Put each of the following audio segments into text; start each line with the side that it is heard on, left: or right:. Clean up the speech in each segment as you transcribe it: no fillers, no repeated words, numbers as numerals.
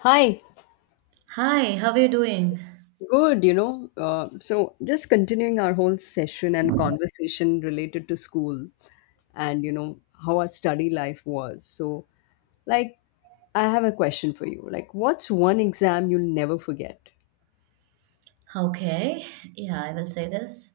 left: Hi,
right: Hi, how are you doing?
left: good, you know. Just continuing our whole session and conversation related to school and, you know, how our study life was. Like, I have a question for you. Like, what's one exam you'll never forget?
right: Okay, yeah, I will say this.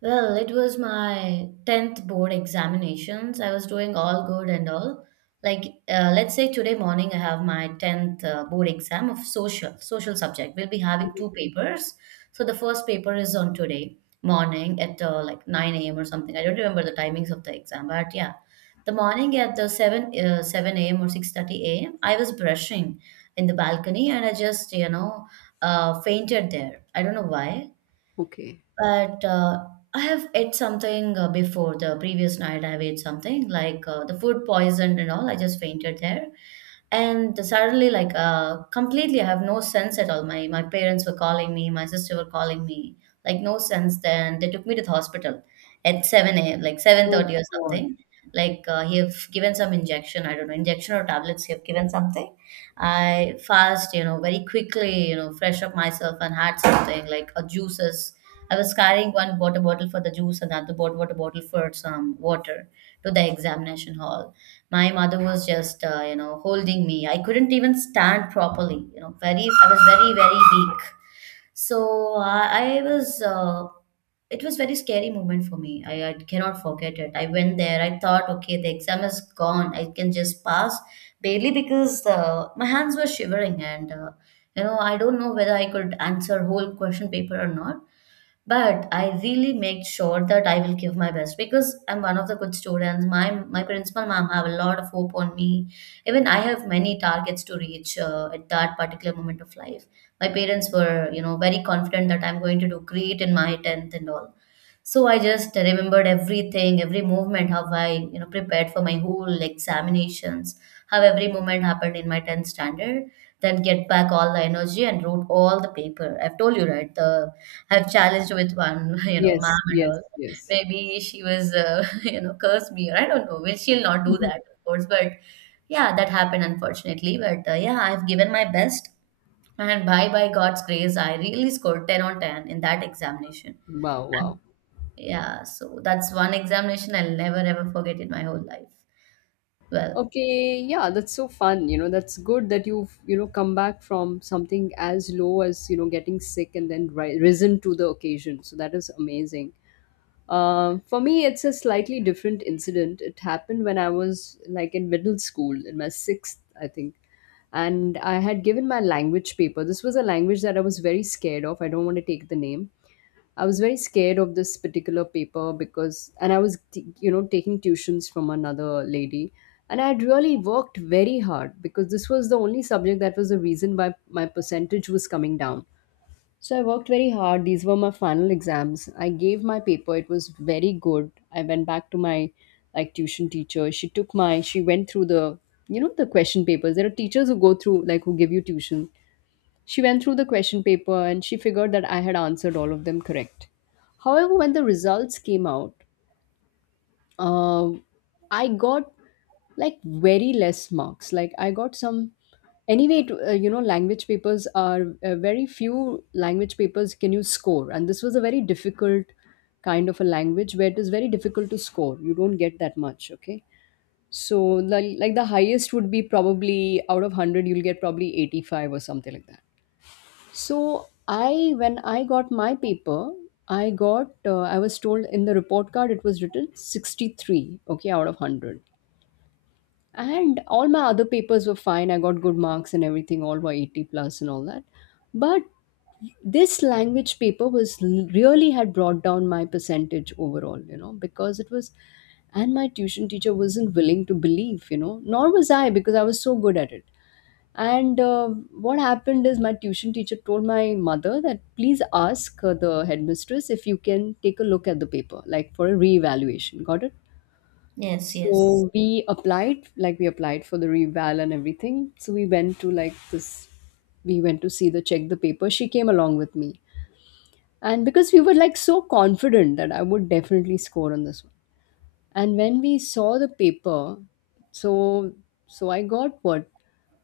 right: Well, it was my 10th board examinations. I was doing all good and all. Let's say today morning I have my 10th board exam of social subject. We'll be having 2 papers. So the first paper is on today morning at like 9 a.m. or something. I don't remember the timings of the exam, but yeah. The morning at the 7 a.m. or 6:30 a.m. I was brushing in the balcony and I just fainted there. I don't know why,
left: Okay.
right: but I have ate something before the previous night. I have ate something like the food poisoned and all. I just fainted there, and suddenly completely I have no sense at all. My parents were calling me, my sister were calling me, like no sense. Then they took me to the hospital at 7 a.m, like
left: Oh,
right: 7:30 or
left: God.
right: something. He have given some injection. I don't know, injection or tablets, he have given something. I fast, you know, very quickly, you know, fresh up myself and had something like a juices. I was carrying one water bottle for the juice and water bottle for some water to the examination hall. My mother was just you know, holding me. I couldn't even stand properly, you know, very I was very weak. I was it was very scary moment for me. I cannot forget it. I went there, I thought, okay, the exam is gone, I can just pass barely because my hands were shivering and I don't know whether I could answer whole question paper or not. But I really make sure that I will give my best because I'm one of the good students. My principal ma'am have a lot of hope on me. Even I have many targets to reach at that particular moment of life. My parents were, you know, very confident that I'm going to do great in my tenth and all. So I just remembered everything, every movement, how I, you know, prepared for my whole examinations, how every moment happened in my 10th standard, then get back all the energy and wrote all the paper. I've told you, right? The I've challenged with one, you know,
left: Yes,
right: ma'am and
left: yes,
right: all.
left: yes.
right: Maybe she was, you know, curse me or I don't know. Well, she'll not do that, of course, but yeah, that happened unfortunately. But yeah, I've given my best, and by God's grace, I really scored 10 on 10 in that examination.
left: Wow, wow.
right: Yeah, so that's one examination I'll never ever forget in my whole life. Well,
left: Okay, yeah, that's so fun. You know, that's good that you've, you know, come back from something as low as, you know, getting sick and then risen to the occasion. So that is amazing. For me, it's a slightly different incident. It happened when I was like in middle school, in my sixth, I think. And I had given my language paper. This was a language that I was very scared of. I don't want to take the name. I was very scared of this particular paper because, and I was, you know, taking tuitions from another lady. And I had really worked very hard because this was the only subject that was the reason why my percentage was coming down. So I worked very hard. These were my final exams. I gave my paper. It was very good. I went back to my like tuition teacher. She took my She went through the, you know, the question papers. There are teachers who go through, like, who give you tuition. She went through the question paper and she figured that I had answered all of them correct. However, when the results came out, uh, I got like very less marks. Like I got some. Anyway, you know, language papers are, very few language papers can you score, and this was a very difficult kind of a language where it is very difficult to score. You don't get that much. Okay, so like the highest would be probably out of 100, you'll get probably 85 or something like that. So I, when I got my paper, I got, I was told in the report card it was written 63, okay, out of 100. And all my other papers were fine. I got good marks and everything, all were 80 plus and all that. But this language paper was really had brought down my percentage overall, you know, because it was, and my tuition teacher wasn't willing to believe, you know, nor was I because I was so good at it. And what happened is my tuition teacher told my mother that please ask, the headmistress if you can take a look at the paper, like for a reevaluation. Got it?
right: yes, yes.
left: So we applied, like we applied for the reval and everything. So we went to like we went to see the check the paper. She came along with me, and because we were like so confident that I would definitely score on this one. And when we saw the paper, so I got what,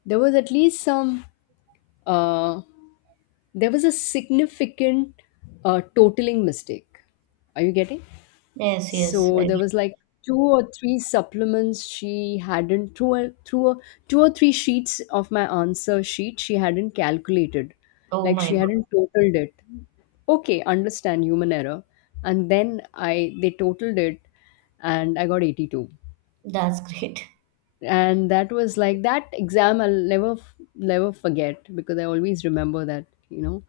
left: there was at least some, uh there was a significant, totaling mistake. Are you getting?
right: Yes, yes.
left: So
right: I,
left: there was like two or three supplements she hadn't through a, through a, two or three sheets of my answer sheet she hadn't calculated,
right: oh
left: like
right: my
left: she
right: God.
left: hadn't totaled it. Okay, understand human error, and then I they totaled it, and I got 82.
right: That's great.
left: And that was like that exam I'll never forget because I always remember that, you know.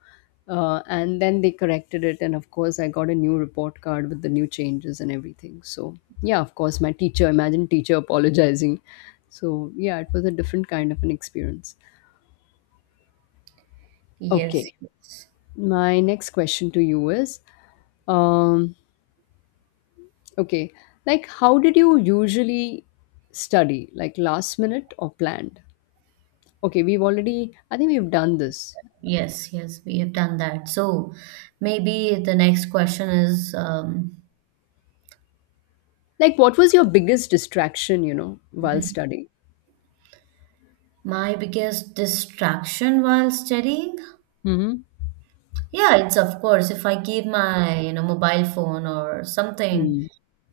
left: And then they corrected it, and of course I got a new report card with the new changes and everything. So yeah, of course my teacher, imagine teacher apologizing. So yeah, it was a different kind of an experience.
right: Yes,
left: Okay,
right: yes,
left: my next question to you is, um okay like, how did you usually study, like last minute or planned? Okay, we've already, I think we've done this.
right: yes, we have done that. So maybe the next question is
left: Like, what was your biggest distraction, you know, while studying?
right: my biggest distraction while studying?
left: Hmm.
right: Yeah, it's of course if I keep my, you know, mobile phone or something
left: Hmm.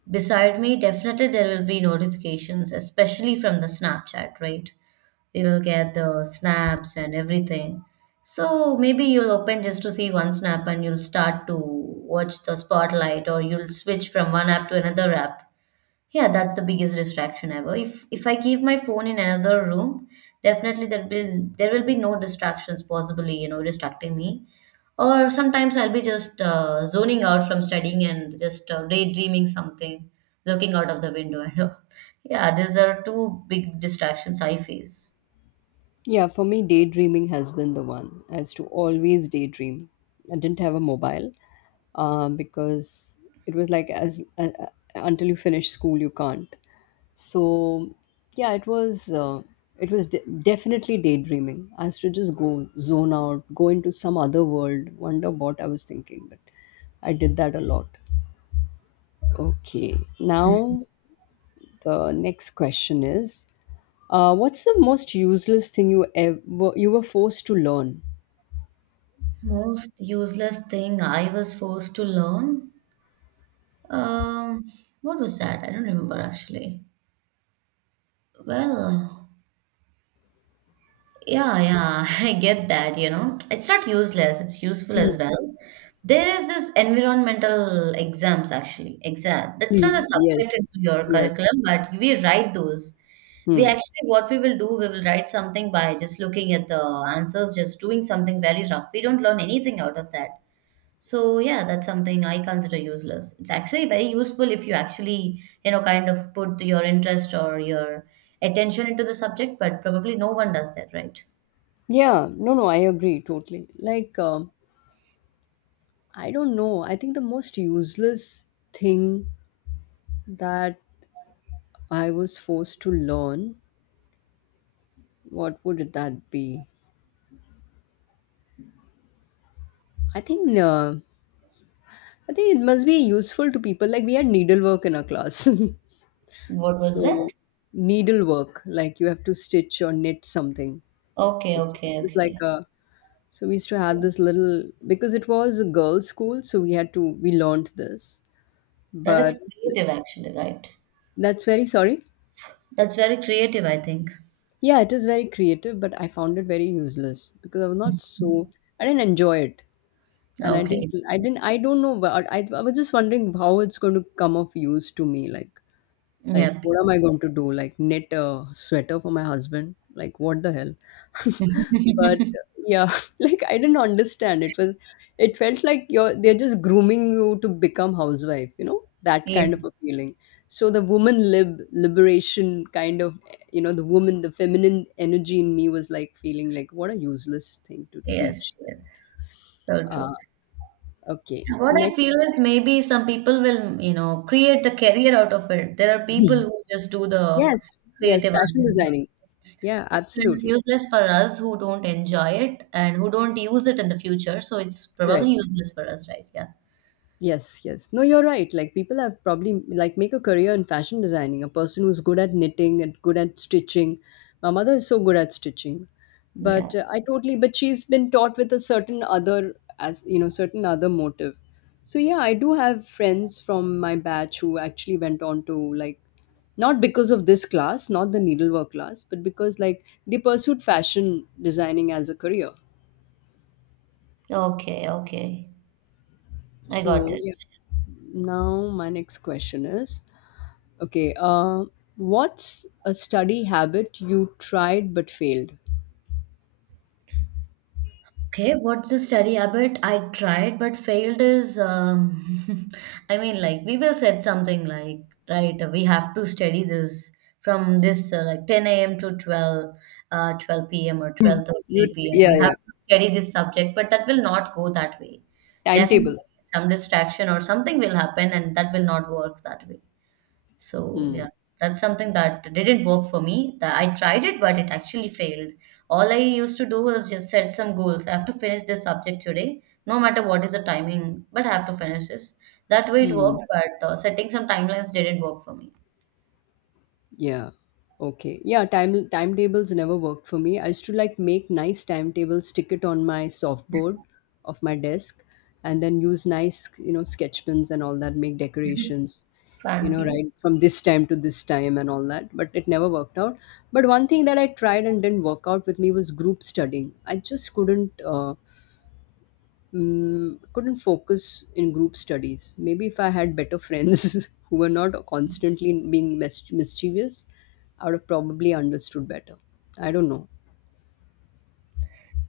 right: beside me, definitely there will be notifications, especially from the Snapchat, right? You will get the snaps and everything. So maybe you'll open just to see one snap and you'll start to watch the spotlight or you'll switch from one app to another app. Yeah, that's the biggest distraction ever. If I keep my phone in another room, definitely there will be no distractions possibly, you know, distracting me. Or sometimes I'll be just zoning out from studying and just daydreaming something, looking out of the window and all. Yeah, these are 2 big distractions I face.
left: Yeah, for me, daydreaming has been the one, as to always daydream. I didn't have a mobile, because it was like as until you finish school, you can't. So yeah, it was, it was definitely daydreaming. I used to just go zone out, go into some other world, wonder what I was thinking. But I did that a lot. Okay, now the next question is, what's the most useless thing you ever, you were forced to learn?
right: Most useless thing I was forced to learn. Um, what was that? I don't remember actually. Well, yeah, I get that, you know. It's not useless, it's useful as
left: Mm.
right: well. There is this environmental exams actually. Exact. That's not a
left: Mm.
right: subject
left: Yes,
right: into your
left: yes.
right: curriculum, but we write those. We
left: Hmm.
right: actually, what we will do, we will write something by just looking at the answers, just doing something very rough. We don't learn anything out of that. So yeah, that's something I consider useless. It's actually very useful if you actually, you know, kind of put your interest or your attention into the subject, but probably no one does that, right?
left: Yeah, no, no, I agree totally. Like, I don't know. I think the most useless thing that I was forced to learn, what would that be? I think, uh, I think it must be useful to people. Like, we had needlework in our class.
right: What was it?
left: So, needlework, like you have to stitch or knit something. It was like
right: Okay.
left: a, so we used to have this little because it was a girls' school, so we had to we learned this.
right: That
left: But
right: is creative actually, right?
left: that's very, sorry.
right: That's very creative, I think.
left: Yeah, it is very creative, but I found it very useless because I was not so, I didn't enjoy it, and I didn't
right: Okay.
left: I didn't I don't know. But I was just wondering how it's going to come of use to me, like,
right: Yep.
left: what am I going to do? Like, knit a sweater for my husband? Like, what the hell? But
right: Yep.
left: yeah, like I didn't understand. It felt like you're, they're just grooming you to become housewife. You know, that
right: Yeah.
left: kind of a feeling. So the woman, liberation kind of, you know, the woman, the feminine energy in me was like feeling like what a useless thing to teach.
right: Yes, yes. So
left: Uh,
right: true.
left: okay,
right: Yeah. What I
left: next.
right: feel is maybe some people will, you know, create the career out of it. There are people who just do the
left: Yes, yes,
right: creative art.
left: fashion
right: And work.
left: designing.
right: It's,
left: Yeah,
right: it's kind of
left: absolutely
right: useless for us who don't enjoy it and who don't use it in the future. So it's probably
left: correct.
right: useless for us, right? Yeah.
left: Yes, yes. No, you're right. Like people have probably like make a career in fashion designing. A person who's good at knitting and good at stitching. My mother is so good at stitching,
right: Yeah.
left: but I totally. But she's been taught with a certain other, as you know, certain other motive. So yeah, I do have friends from my batch who actually went on to, like, not because of this class, not the needlework class, but because like they pursued fashion designing as a career.
right: Okay. Okay. I got
left: So
right: it.
left: yeah. Now my next question is, okay. What's a study habit you tried but failed?
right: Okay, what's the study habit I tried but failed is, I mean, like we will set something like, right, we have to study this from this like 10 a.m. to 12, 12 p.m. or 12:30 p.m.
left: Yeah,
right: You have
left: yeah,
right: to study this subject, but that will not go that way. Definitely,
left: timetable.
right: some distraction or something will happen, and that will not work that way. So
left: Hmm.
right: yeah, that's something that didn't work for me. That I tried it, but it actually failed. All I used to do was just set some goals. I have to finish this subject today, no matter what is the timing, but I have to finish this. That way it
left: Hmm.
right: worked, but setting some timelines didn't work for me.
left: Yeah. Okay. Yeah. Time, timetables never worked for me. I used to like make nice timetables, stick it on my softboard of my desk, and then use nice, you know, sketch pens and all that, make decorations. You know,
right: Fancy.
left: right from this time to this time and all that, but it never worked out. But one thing that I tried and didn't work out with me was group studying. I just couldn't. Couldn't focus in group studies. Maybe if I had better friends who were not constantly being mischievous, I would have probably understood better. I don't know.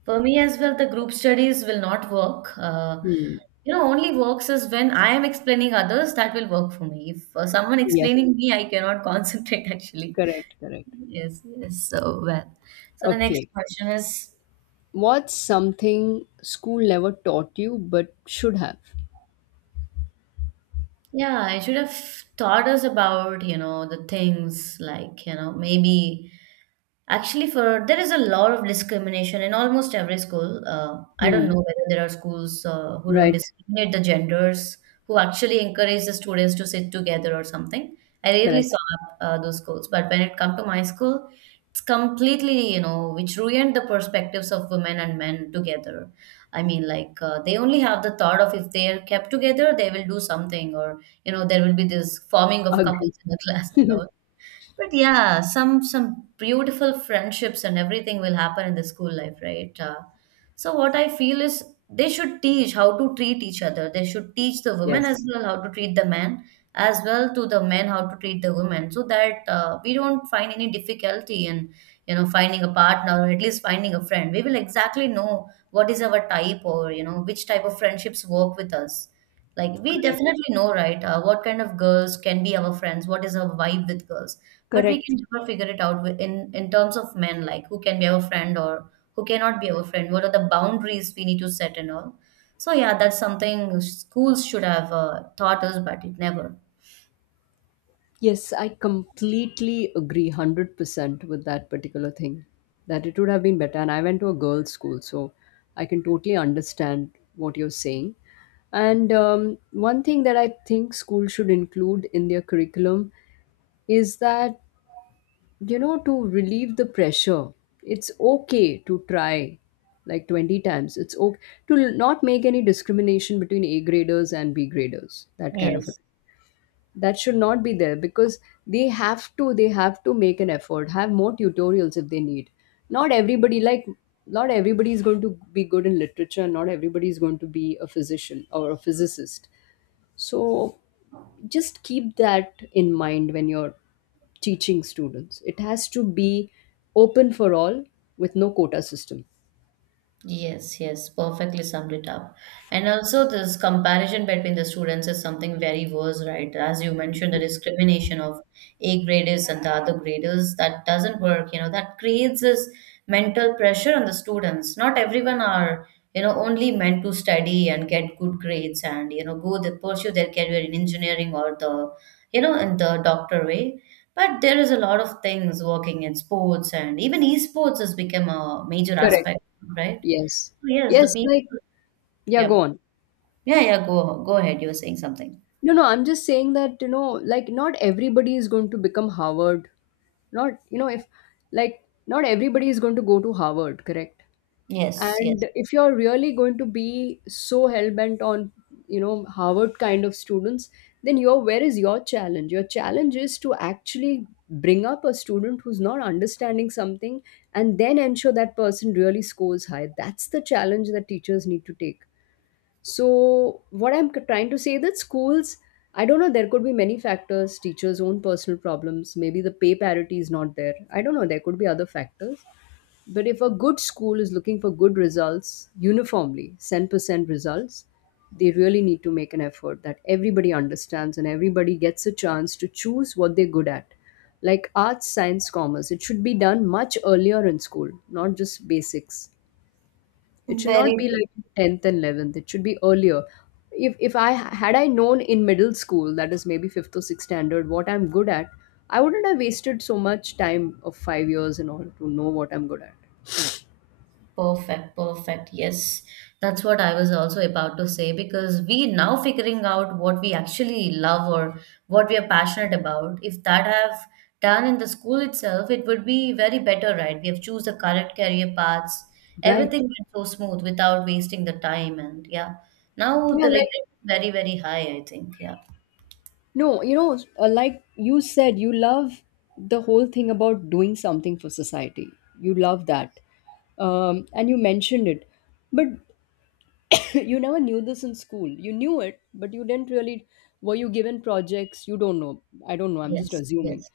right: For me as well, the group studies will not work.
left: Hmm.
right: You know, only works is when I am explaining others, that will work for me. If someone
left: Yeah,
right: explaining me, I cannot concentrate actually.
left: correct, correct.
right: Yes, yes. So well. So the next
left: Okay.
right: question is,
left: What's something school never taught you but should have?
right: yeah, I should have taught us about, you know, the things like, you know, maybe actually, for there is a lot of discrimination in almost every school. I don't
left: Hmm.
right: know whether there are schools who don't
left: Right,
right: discriminate the genders, who actually encourage the students to sit together or something. I rarely
left: correct.
right: saw those schools, but when it come to my school, it's completely, you know, which ruined the perspectives of women and men together. I mean, they only have the thought of if they are kept together, they will do something, or you know, there will be this forming of couples
left: Agree.
right: in the class and all, but yeah, some beautiful friendships and everything will happen in the school life, right? So what I feel is they should teach how to treat each other. They should teach the women as
left: Yes,
right: well how to treat the men, as well to the men how to treat the women, so that we don't find any difficulty in, you know, finding a partner or at least finding a friend. We will exactly know what is our type or, you know, which type of friendships work with us. Like we
left: correct.
right: definitely know, right, what kind of girls can be our friends, what is our vibe with girls, but we can
left: Correct.
right: never figure it out with, in terms of men, like who can be our friend or who cannot be our friend. What are the boundaries we need to set and all? So yeah, that's something schools should have taught us, but it never.
left: Yes, I completely agree 100% with that particular thing that it would have been better. And I went to a girls' school, so I can totally understand what you're saying. And one thing that I think schools should include in their curriculum is that, you know, to relieve the pressure, it's okay to try like 20 times. It's okay to not make any discrimination between A graders and B graders, that kind of a
right: Yes.
left: thing that should not be there because they have to make an effort, have more tutorials if they need. Not everybody, like, not everybody is going to be good in literature, and not everybody is going to be a physician or a physicist. So just keep that in mind. When you're teaching students, it has to be open for all, with no quota system.
right: Yes, yes, perfectly summed it up. And also, this comparison between the students is something very worse, right? As you mentioned, the discrimination of A graders and the other graders, that doesn't work, you know, that creates this mental pressure on the students. Not everyone are, you know, only meant to study and get good grades and, you know, go the, pursue their career in engineering or the, you know, in the doctor way. But there is a lot of things working in sports and even esports has become a major
left: Correct.
right: aspect, right?
left: Yes,
right: Oh, yes,
left: yes,
right: the people.
left: like, yeah, go
right: Yep.
left: on.
right: Yeah, go ahead. You were saying something.
left: No, no, I'm just saying that, you know, like not everybody is going to become Harvard. Not, you know, if, like, not everybody is going to go to Harvard, correct?
right: Yes, yes.
left: And if you're really going to be so hell bent on, you know, Harvard kind of students, then your, where is your challenge? Your challenge is to actually bring up a student who's not understanding something and then ensure that person really scores high. That's the challenge that teachers need to take. So, what I'm trying to say, that schools, I don't know, there could be many factors, teachers' own personal problems, maybe the pay parity is not there. I don't know, there could be other factors. But if a good school is looking for good results uniformly, 10% results, they really need to make an effort that everybody understands and everybody gets a chance to choose what they're good at. Like arts, science, commerce, it should be done much earlier in school, not just basics. It should
right: Very
left: not be
right: true.
left: like 10th and 11th. It should be earlier. If I had I known in middle school, that is maybe fifth or sixth standard, what I'm good at, I wouldn't have wasted so much time of 5 years in order to know what I'm good at.
right: Perfect, perfect. Yes. That's what I was also about to say because we now figuring out what we actually love or what we are passionate about. If that have done in the school itself, it would be very better, right? We have choose the correct career paths.
left: Right.
right: Everything went so smooth without wasting the time and yeah. Now
left: Yeah,
right: the
left: like,
right: regret is very, very high, I think. Yeah.
left: no, like you said, you love the whole thing about doing something for society. You love that. And you mentioned it. But you never knew this in school. You knew it, but you didn't really. Were you given projects? You don't know. I don't know. I'm just
right: Yes,
left: assuming.
right: yes.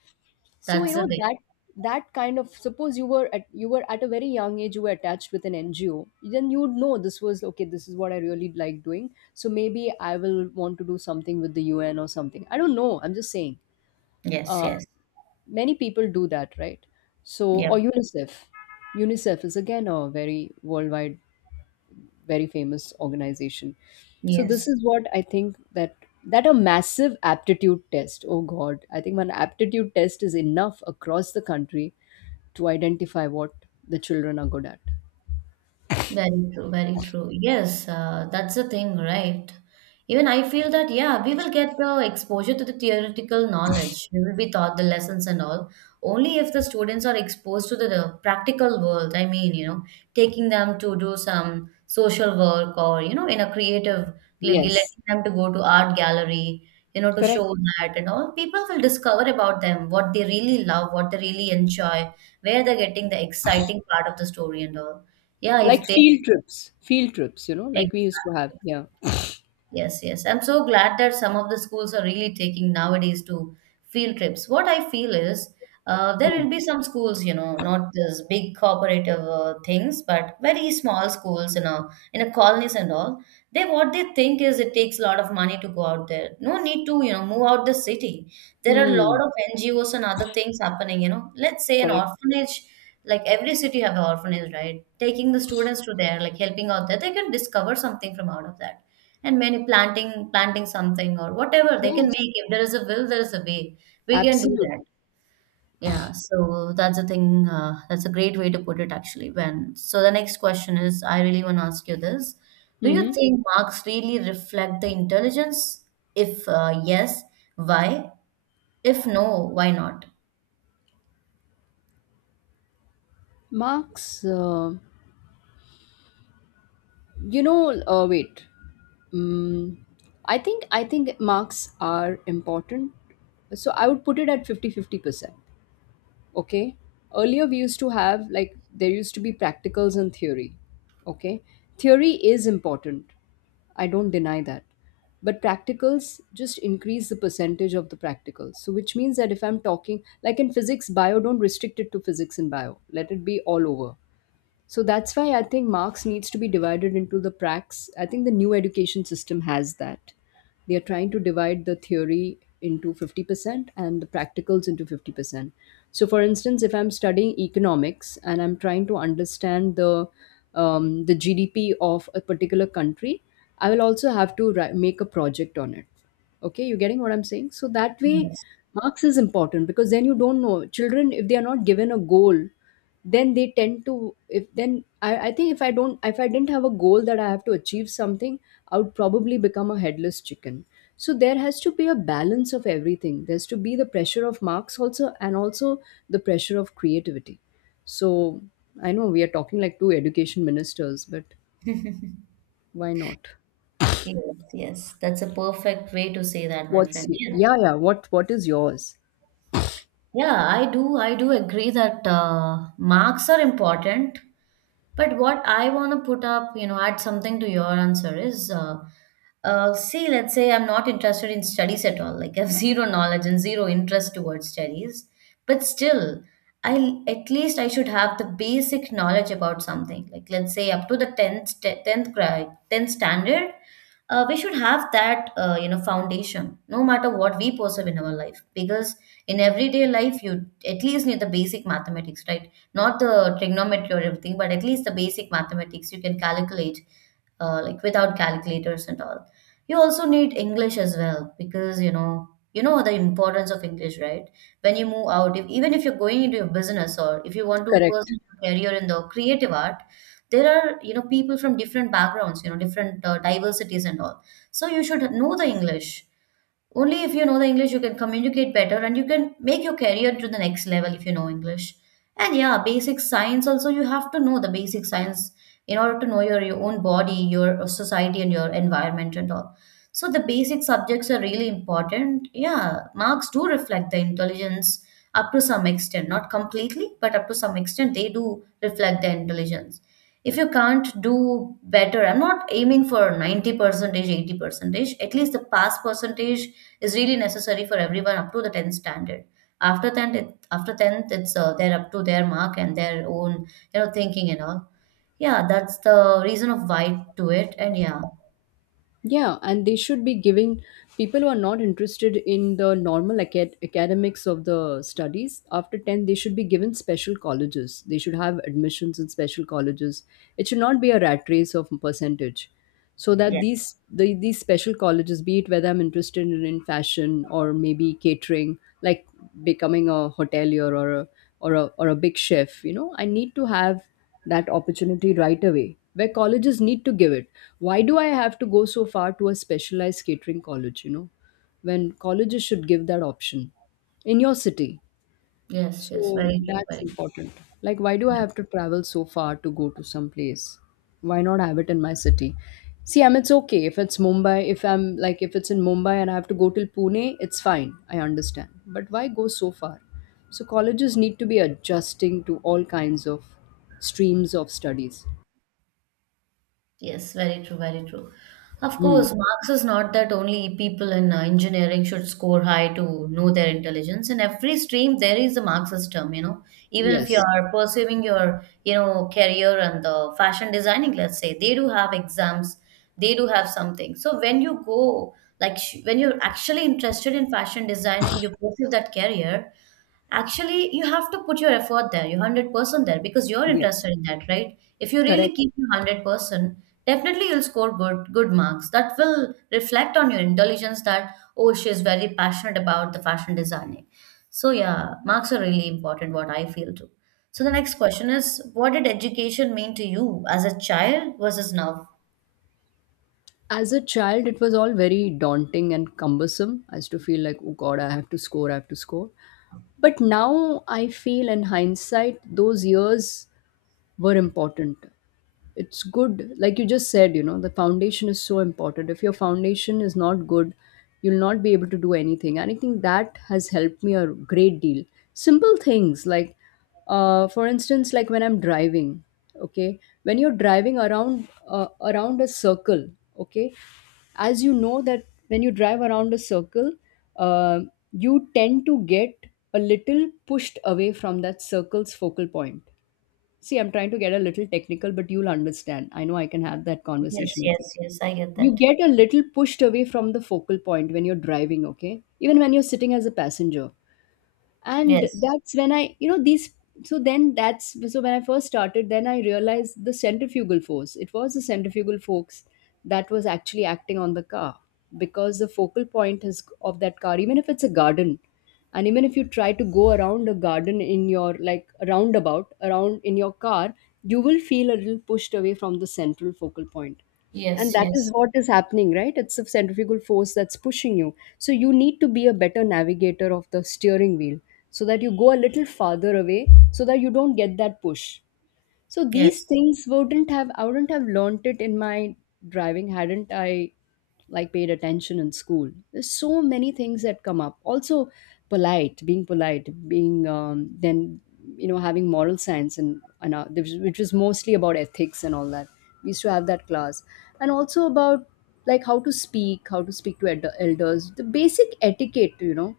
left: So
right: That's
left: you
right: the
left: know
right: thing.
left: that suppose you were at a very young age you were attached with an NGO, then you would know this was okay, this is what I really like doing, so maybe I will want to do something with the UN or something, I don't know, I'm just saying,
right: Yes,
left: uh,
right: yes.
left: many people do that, right? So,
right: Yep.
left: or UNICEF. UNICEF is again a very worldwide, very famous organization. So this
right: Yes.
left: is what I think, that a massive aptitude test. Oh God, I think one aptitude test is enough across the country to identify what the children are good at.
right: Very true, very true. Yes, that's the thing, right? Even I feel that, yeah, we will get the exposure to the theoretical knowledge. We will be taught the lessons and all. Only if the students are exposed to the practical world. I mean, taking them to do some social work or, in a creative, like
left: Yes,
right: letting them to go to art gallery, you know, to
left: correct.
right: show that and all. People will discover about them, what they really love, what they really enjoy, where they're getting the exciting part of the story and all. Yeah, if
left: Like
right: they
left: field trips, you know, like we used to have.
right: Exactly.
left: Yeah.
right: Yes, yes. I'm so glad that some of the schools are really taking nowadays to field trips. What I feel is there
left: Hmm.
right: will be some schools, not this big cooperative things, but very small schools in a colonies and all. They what they think is it takes a lot of money to go out there. No need to, move out the city. There are a lot
left: Hmm.
right: of NGOs and other things happening. You know, let's say an
left: Correct.
right: orphanage. Like every city have an orphanage, right? Taking the students to there, like helping out there, they can discover something from out of that and many planting something or whatever they can
left: Yes,
right: make. If there is a will, there is a way, we can do that.
left: absolutely.
right: Yeah, so that's the thing, that's a great way to put it actually. When so the next question is, I really want to ask you this: do you
left: Mm-hmm.
right: think marks really reflect the intelligence? If yes, why? If no, why not?
left: Marks. You know, wait. Mm, I think marks are important. So I would put it at 50-50%. Okay. Earlier we used to have, like, there used to be practicals and theory. Okay. Theory is important. I don't deny that. But practicals, just increase the percentage of the practicals. So which means that if I'm talking like in physics, bio, don't restrict it to physics and bio. Let it be all over. So that's why I think marks needs to be divided into the pracs. I think the new education system has that. They are trying to divide the theory into 50% and the practicals into 50%. So for instance, if I'm studying economics and I'm trying to understand the GDP of a particular country, I will also have to make a project on it. Okay, you getting what I'm saying? So that way,
right: Yes.
left: marks is important, because then you don't know. Children, if they are not given a goal, then they tend to, if then I think if I don't if I didn't have a goal that I have to achieve something, I would probably become a headless chicken. So there has to be a balance of everything. There's to be the pressure of marks also, and also the pressure of creativity. So, I know we are talking like two education ministers, but why not?
right: Yes, yes, that's a perfect way to say that, my
left: What's
right: friend. Yeah.
left: yeah, what what is yours?
right: Yeah, I do. I do agree that marks are important. But what I want to put up, you know, add something to your answer is see, let's say I'm not interested in studies at all. Like, I have zero knowledge and zero interest towards studies. But still, I at least I should have the basic knowledge about something. Like, let's say up to the 10th grade, 10th standard, we should have that you know foundation no matter what we perceive in our life, because in everyday life you at least need the basic mathematics, right? Not the trigonometry or everything, but at least the basic mathematics you can calculate, like without calculators and all. You also need English as well, because you know the importance of English, right? When you move out, if, even if you're going into your business or if you want to
left: Correct.
right: pursue a career in the creative art, there are you know people from different backgrounds, you know, different diversities and all. So you should know the English. Only if you know the English, you can communicate better and you can make your career to the next level if you know English. And yeah, basic science also, you have to know the basic science in order to know your own body, your society, and your environment and all. So the basic subjects are really important. Yeah, marks do reflect the intelligence up to some extent, not completely, but up to some extent, they do reflect the intelligence. If you can't do better, I'm not aiming for 90 percentage, 80 percentage, at least the pass percentage is really necessary for everyone up to the 10th standard. After 10th it, after 10th it's they're up to their mark and their own, you know, thinking and all. Yeah, that's the reason of why to it. And yeah.
left: Yeah, and they should be giving people who are not interested in the normal academics of the studies after 10, they should be given special colleges. They should have admissions in special colleges. It should not be a rat race of percentage. So that
right: Yeah.
left: these, these special colleges, be it whether I'm interested in fashion or maybe catering, like becoming a hotelier or a, or a, or a big chef, you know, I need to have that opportunity right away where colleges need to give it. Why do I have to go so far to a specialized catering college, you know, when colleges should give that option in your city.
right: Yes, yes,
left: So
right: very true,
left: that's
right: very true.
left: important. Like, why do I
right: Yeah.
left: have to travel so far to go to some place? Why not have it in my city? See, I mean, it's okay if it's Mumbai. If I'm like, if it's in Mumbai and I have to go till Pune, it's fine. I understand. But why go so far? So colleges need to be adjusting to all kinds of streams of studies.
right: Yes, very true, very true. Of
left: Hmm.
right: course, marks is not that only people in engineering should score high to know their intelligence. In every stream, there is a mark system, you know. Even if you
left: Yes.
right: are pursuing your, you know, career and the fashion designing, let's say, they do have exams, they do have something. So when you go, when you're actually interested in fashion designing, you pursue that career. Actually, you have to put your effort there, your 100% there, because you're
left: Yes.
right: interested in that, right? If you really
left: Correct.
right: keep your 100%, definitely you'll score good marks. That will reflect on your intelligence that, oh, she is very passionate about the fashion designing. So yeah, marks are really important, what I feel too. So the next question is, what did education mean to you as a child versus now?
left: As a child, it was all very daunting and cumbersome. I used to feel like, oh God, I have to score, I have to score. But now I feel in hindsight, those years were important. It's good, like you just said, you know, the foundation is so important. If your foundation is not good, you'll not be able to do anything. And I think that has helped me a great deal. Simple things like, for instance, like when I'm driving, okay, when you're driving around around a circle, okay, as you know that when you drive around a circle, uh, you tend to get a little pushed away from that circle's focal point. See, I'm trying to get a little technical, but you'll understand, I know I can have that
right: Yes,
left: conversation with you.
right: yes, yes, I get
left: You
right: that.
left: get a little pushed away from the focal point when you're driving, okay, even when you're sitting as a passenger, and
right: Yes,
left: that's when i, you know, these, so then that's, so when I first started, then I realized the centrifugal force. It was the centrifugal force that was actually acting on the car, because the focal point is of that car. Even if it's a garden, and even if you try to go around a garden in your, like a roundabout, around in your car, you will feel a little pushed away from the central focal point. And
right: yes,
left: that is
right: yes,
left: what is happening, right? It's a centrifugal force that's pushing you, so you need to be a better navigator of the steering wheel so that you go a little farther away, so that you don't get that push. So these
right: yes,
left: things wouldn't have, I wouldn't have learnt it in my driving, hadn't I like paid attention in school. There's so many things that come up also. Polite, being polite being then, you know, having moral science and which was mostly about ethics and all that. We used to have that class. And also about like how to speak, how to speak to elders, the basic etiquette, you know.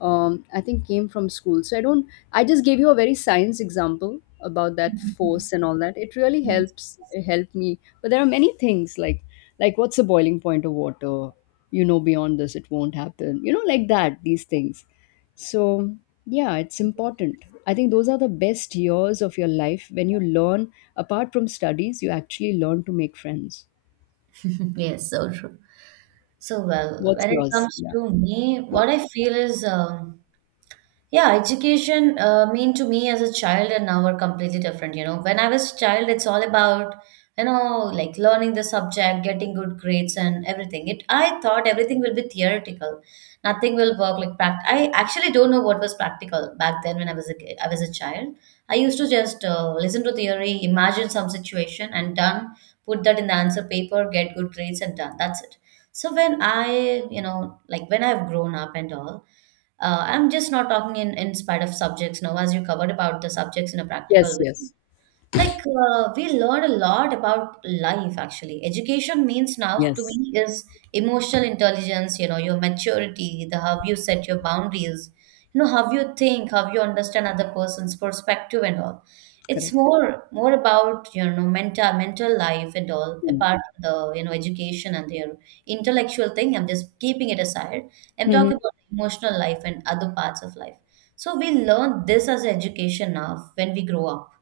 left: I think came from school. So I don't, I just gave you a very science example about that force and all that. It really
right: yes.
left: helps, it helped me. But there are many things like, what's the boiling point of water? You know, beyond this, it won't happen. You know, like that, these things. So yeah, it's important. I think those are the best years of your life when you learn, apart from studies, you actually learn to make friends.
right: Yes, so true. So, well,
left: What's
right: when it
left: yours?
right: comes
left: Yeah.
right: to me, what I feel is yeah, education mean to me as a child and now are completely different. You know, when I was a child, it's all about you know like learning the subject, getting good grades, and everything. It I thought everything will be theoretical, nothing will work like pract. I actually don't know what was practical back then when I was a kid, I was a child. I used to just listen to theory, imagine some situation, and done. Put that in the answer paper, get good grades, and done. That's it. So when I you know like when I've grown up and all. I'm just not talking in spite of subjects now, as you covered about the subjects in a
left: Yes,
right: practical way.
left: yes,
right: Like we learn a lot about life actually. Education means now to
left: yes.
right: me is emotional intelligence, you know, your maturity, the how you set your boundaries, you know, how you think, how you understand other person's perspective and all. It's
left: Correct.
right: more about, you know, mental life and all, apart from the, you know, education and their intellectual thing. I'm just keeping it aside. I'm
left: Mm-hmm.
right: talking about emotional life and other parts of life. So we learn this as education now when we grow up.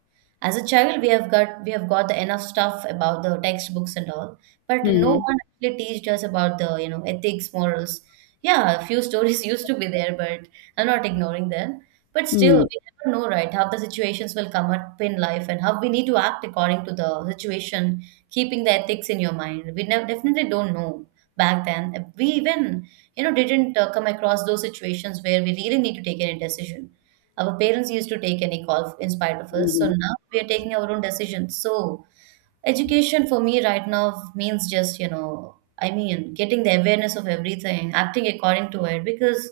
right: As a child, we have got the enough stuff about the textbooks and all, but no
left: Mm-hmm.
right: one actually teached us about the you know ethics, morals. Yeah, a few stories used to be there, but I'm not ignoring them. But still,
left: Mm,
right: we never know, right, how the situations will come up in life and how we need to act according to the situation, keeping the ethics in your mind. We never, definitely don't know back then. We even, you know, didn't come across those situations where we really need to take any decision. Our parents used to take any call in spite of us. So
left: mhm,
right: now we are taking our own decisions. So education for me right now means just, you know, I mean, getting the awareness of everything, acting according to it, because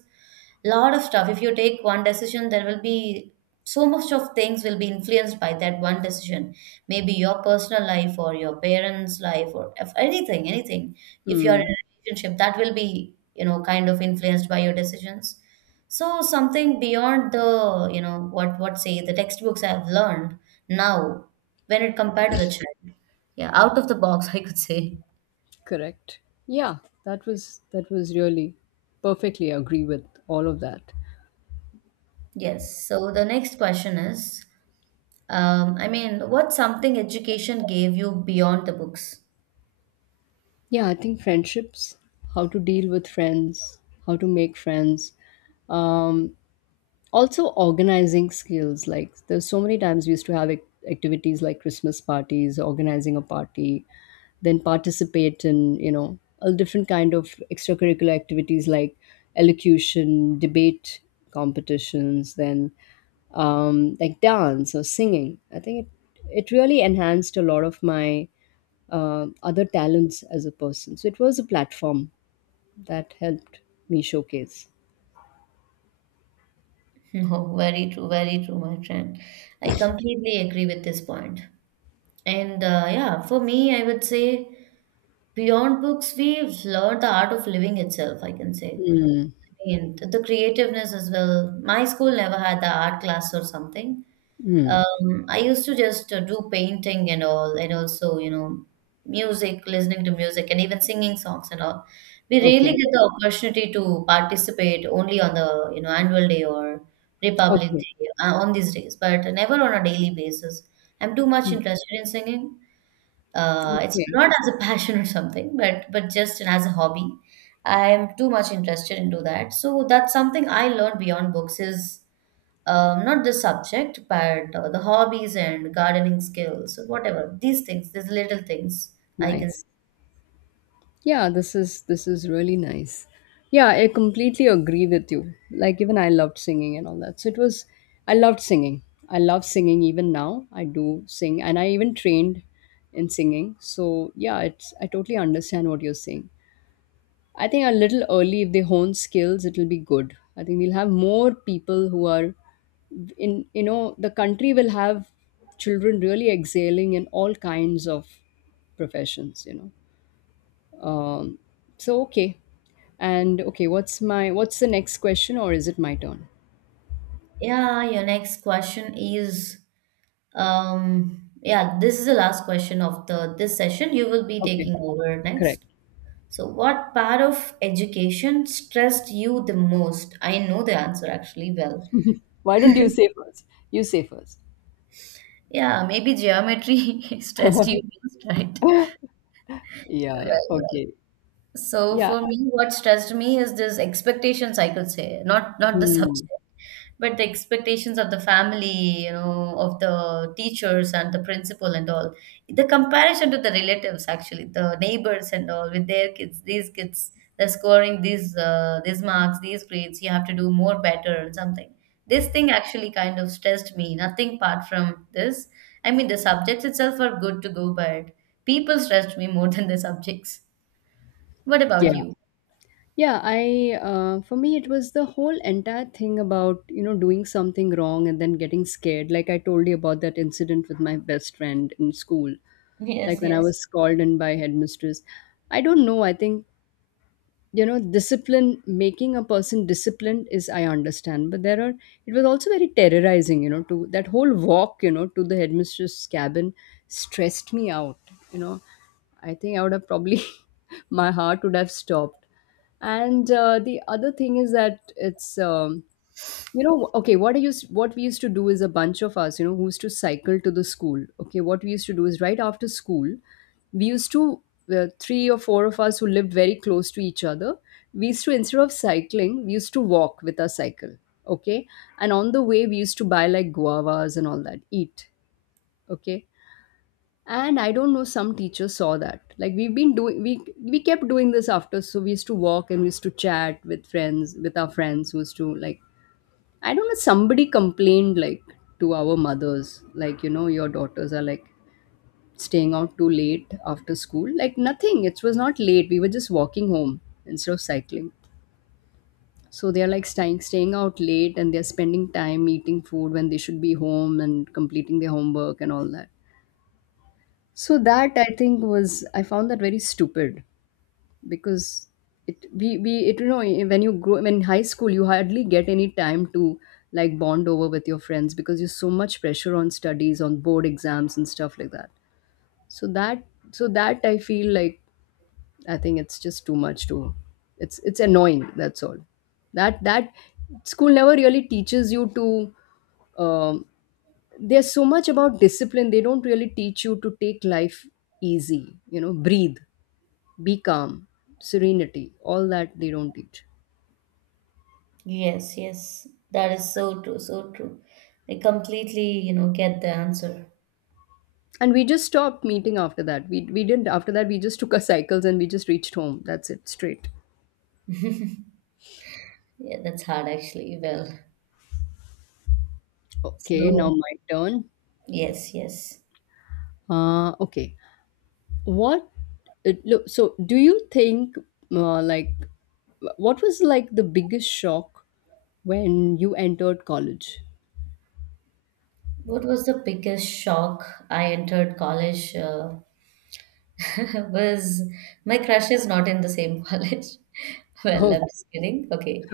right: a lot of stuff, if you take one decision, there will be so much of things will be influenced by that one decision. Maybe your personal life or your parents' life or if anything, anything. If you're in
left: mm,
right: a relationship, that will be, you know, kind of influenced by your decisions. So something beyond the, you know, what say the textbooks I've learned now when it compared to the child. Yeah, out of the box, I could say.
left: correct. Yeah, that was really, perfectly agree with all of that.
right: Yes. So the next question is, I mean, what's something education gave you beyond the books?
left: Yeah, I think friendships, how to deal with friends, how to make friends, um, also organizing skills, like there's so many times we used to have activities like christmas parties, organizing a party, then participate in, you know, a different kind of extracurricular activities like elocution, debate competitions, then like dance or singing. I think it, really enhanced a lot of my other talents as a person. So it was a platform that helped me showcase.
right: No, very true, my friend. I completely agree with this point. And yeah, for me, I would say beyond books, we've learned the art of living itself, I can say.
left: Mm.
right: And the creativeness as well. My school never had the art class or something.
left: Mm.
right: I used to just do painting and all, and also, you know, music, listening to music, and even singing songs and all. We rarely
left: Okay.
right: get the opportunity to participate only on the, you know, annual day or Republic
left: Okay.
right: Day on these days, but never on a daily basis. I'm too much
left: Hmm.
right: interested in singing. It's
left: Okay,
right: not as a passion or something, but just as a hobby. I am too much interested into that. So that's something I learned beyond books is not the subject, but the hobbies and gardening skills, whatever. These things, these little things, I can.
left: nice. Yeah, this is, this is really nice. Yeah, I completely agree with you. Like, even I loved singing and all that. So it was, I loved singing. I love singing even now. I do sing and I even trained in singing. So yeah, it's, I totally understand what you're saying. I think a little early if they hone skills, it'll be good. I think we'll have more people who are in, you know, the country will have children really exhaling in all kinds of professions, you know. Um, so okay, and okay, what's my, what's the next question, or is it my turn?
right: Yeah, your next question is, yeah, this is the last question of the this session. You will be
left: Okay,
right: taking over
left: correct.
right: next. So, what part of education stressed you the most? I know the answer actually well.
left: Why don't you say first? You say first.
right: Yeah, maybe geometry stressed you most, right?
left: Yeah, yeah.
right: Well,
left: Okay.
right: so
left: Yeah.
right: for me, what stressed me is this expectations, I could say, not not the
left: Hmm.
right: subject, but the expectations of the family, you know, of the teachers and the principal and all. The comparison to the relatives, actually, the neighbors and all with their kids, these kids, they're scoring these marks, these grades. You have to do more better and something. This thing actually kind of stressed me. Nothing apart from this. I mean, the subjects itself are good to go, but people stressed me more than the subjects. What about
left: Yeah.
right: you?
left: Yeah, I, for me it was the whole entire thing about, you know, doing something wrong and then getting scared. Like I told you about that incident with my best friend in school. Like
right: Yes,
left: when I
right: yes,
left: was called in by headmistress. I don't know. I think, you know, discipline, making a person disciplined is, I understand, but there are, it was also very terrorizing, you know, to that whole walk, you know, to the headmistress cabin, stressed me out, you know. I think I would have probably my heart would have stopped. And the other thing is that it's you know, okay, what we used to do is a bunch of us, you know, who used to cycle to the school. Okay, what we used to do is right after school, we used to, three or four of us who lived very close to each other. We used to, instead of cycling, we used to walk with our cycle. Okay, and on the way we used to buy like guavas and all that, eat. Okay, and I don't know, some teacher saw that. Like we've been doing, we kept doing this after. So we used to walk and we used to chat with friends, with our friends who used to like I don't know, somebody complained like to our mothers, like, you know, your daughters are like staying out too late after school. Like, nothing. It was not late. We were just walking home instead of cycling. So they're like staying out late and they're spending time eating food when they should be home and completing their homework and all that. So that I think was, I found that very stupid. Because it we it you know when you grow when in high school you hardly get any time to like bond over with your friends, because you're so much pressure on studies, on board exams and stuff like that. So that so that I feel like I think it's just too much to it's annoying, that's all. That school never really teaches you to um, there's so much about discipline. They don't really teach you to take life easy, you know, breathe, be calm, serenity, all that they don't teach.
right: yes, yes. That is so true, so true. I completely, you know, get the answer.
left: And we just stopped meeting after that. We didn't, after that, we just took our cycles and we just reached home. That's it, straight.
right: Yeah, that's hard actually. Well,
left: Okay,
right: so
left: now my turn.
right: yes, yes.
left: Okay. What, it, look, so do you think, like, what was like the biggest shock when you entered college?
right: What was the biggest shock I entered college? Was my crush is not in the same college. Well, I'm
left: Oh,
right: just kidding. Okay.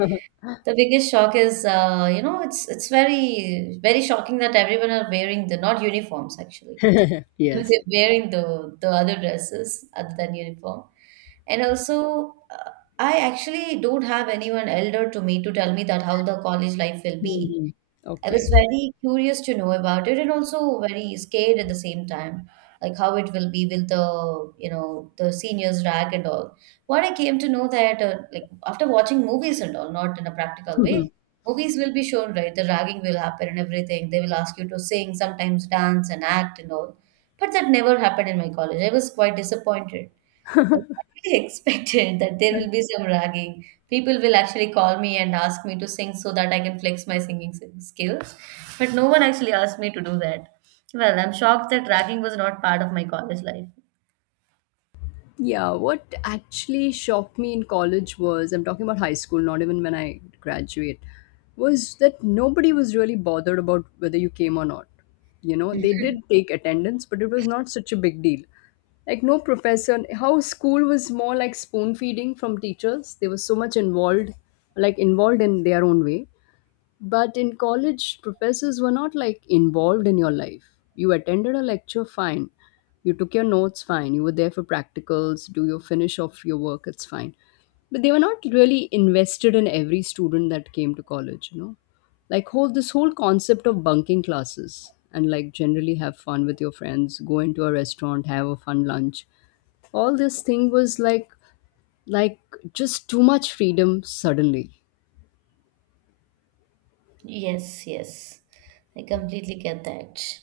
right: The biggest shock is, you know, it's very very shocking that everyone are wearing the not uniforms actually.
left: yes.
right: They're wearing the other dresses other than uniform. And also, I actually don't have anyone elder to me to tell me that how the college life will be.
left: Mhm.
right: I was
left: Okay.
right: very curious to know about it and also very scared at the same time, like how it will be with the, you know, the seniors rag and all. What I came to know that, like after watching movies and all, not in a practical way, movies will be shown, right? The ragging will happen and everything. They will ask you to sing, sometimes dance and act and all. But that never happened in my college. I was quite disappointed. It's actually expected that there will be some ragging. People will actually call me and ask me to sing so that I can flex my skills. But no one actually asked me to do that. Well, I'm shocked that ragging was not part of my college life.
left: Yeah, what actually shocked me in college was, I'm talking about high school, not even when I graduate, was that nobody was really bothered about whether you came or not. You know, they did take attendance, but it was not such a big deal. Like, no professor, how school was more like spoon feeding from teachers. They were so much involved, like, involved in their own way. But in college, professors were not like involved in your life. You attended a lecture, fine. You took your notes, fine. You were there for practicals, do your finish of your work, it's fine. But they were not really invested in every student that came to college, you know? Like whole this whole concept of bunking classes and like generally have fun with your friends, go into a restaurant, have a fun lunch. All this thing was like just too much freedom suddenly.
right: Yes, yes. I completely get that.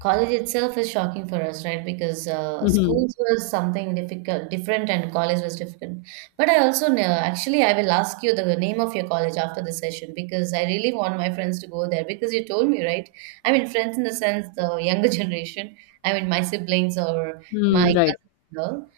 right: College itself is shocking for us, right? Because
left: Mm-hmm.
right: schools was something difficult, different, and college was different. But I also know, actually, I will ask you the name of your college after the session because I really want my friends to go there because you told me, right? I mean, friends in the sense the younger generation, I mean, my siblings or my
left: Mm, right.
right: cousins, and all.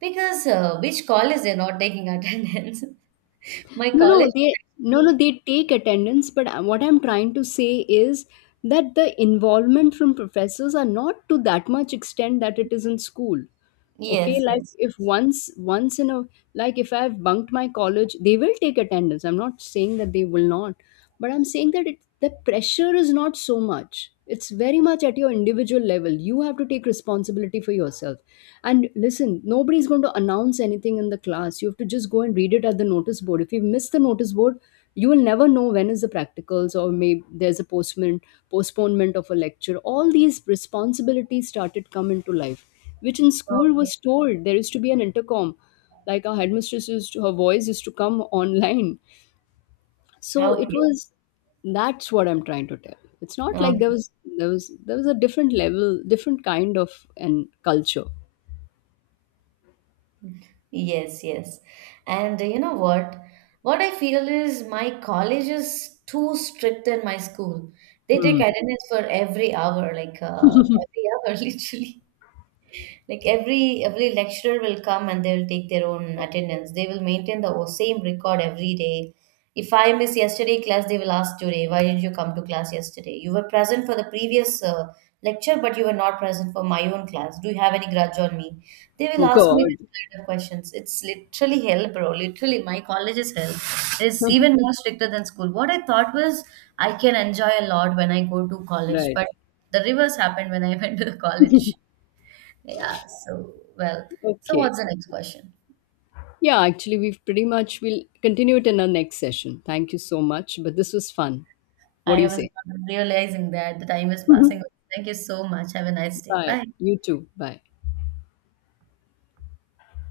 right: Because which college they're not taking attendance. My college,
left: No, they no, no, they take attendance, but what I'm trying to say is that the involvement from professors are not to that much extent that it is in school. Okay,
right: yes,
left: like
right: yes.
left: if once in a like if I've bunked my college, they will take attendance, I'm not saying that they will not, but I'm saying that it the pressure is not so much. It's very much at your individual level. You have to take responsibility for yourself and listen, nobody's going to announce anything in the class. You have to just go and read it at the notice board. If you miss the notice board, you will never know when is the practicals, or maybe there's a postman postponement of a lecture. All these responsibilities started come into life, which in school
right: Okay.
left: was told, there used to be an intercom, like our headmistress used to, her voice used to come online, so it
right: Okay.
left: was that's what I'm trying to tell. It's not like there
right: Okay.
left: was there was a different level, different kind of an culture.
right: Yes, yes. And you know what? What I feel is my college is too strict than my school. They take
left: Hmm.
right: attendance for every hour, like every hour, literally. Like every lecturer will come and they will take their own attendance. They will maintain the o- same record every day. If I miss yesterday class, they will ask today, why didn't you come to class yesterday? You were present for the previous lecture, but you were not present for my own class. Do you have any grudge on me? They will
left: Oh
right: ask me
left: God.
right: this kind of questions. It's literally hell, bro. Literally, my college is hell. It's even more stricter than school. What I thought was I can enjoy a lot when I go to college,
left: Right.
right: but the reverse happened when I went to the college. Yeah, so well, so
left: Okay.
right: what's the next question?
left: Yeah, actually, we've pretty much we'll continue it in our next session. Thank you so much. But this was fun. What do
right: I
left: you
right: was
left: say?
right: not realizing that the time is passing. Thank you so much. Have a nice day.
left: Bye.
right: Bye.
left: You too. Bye.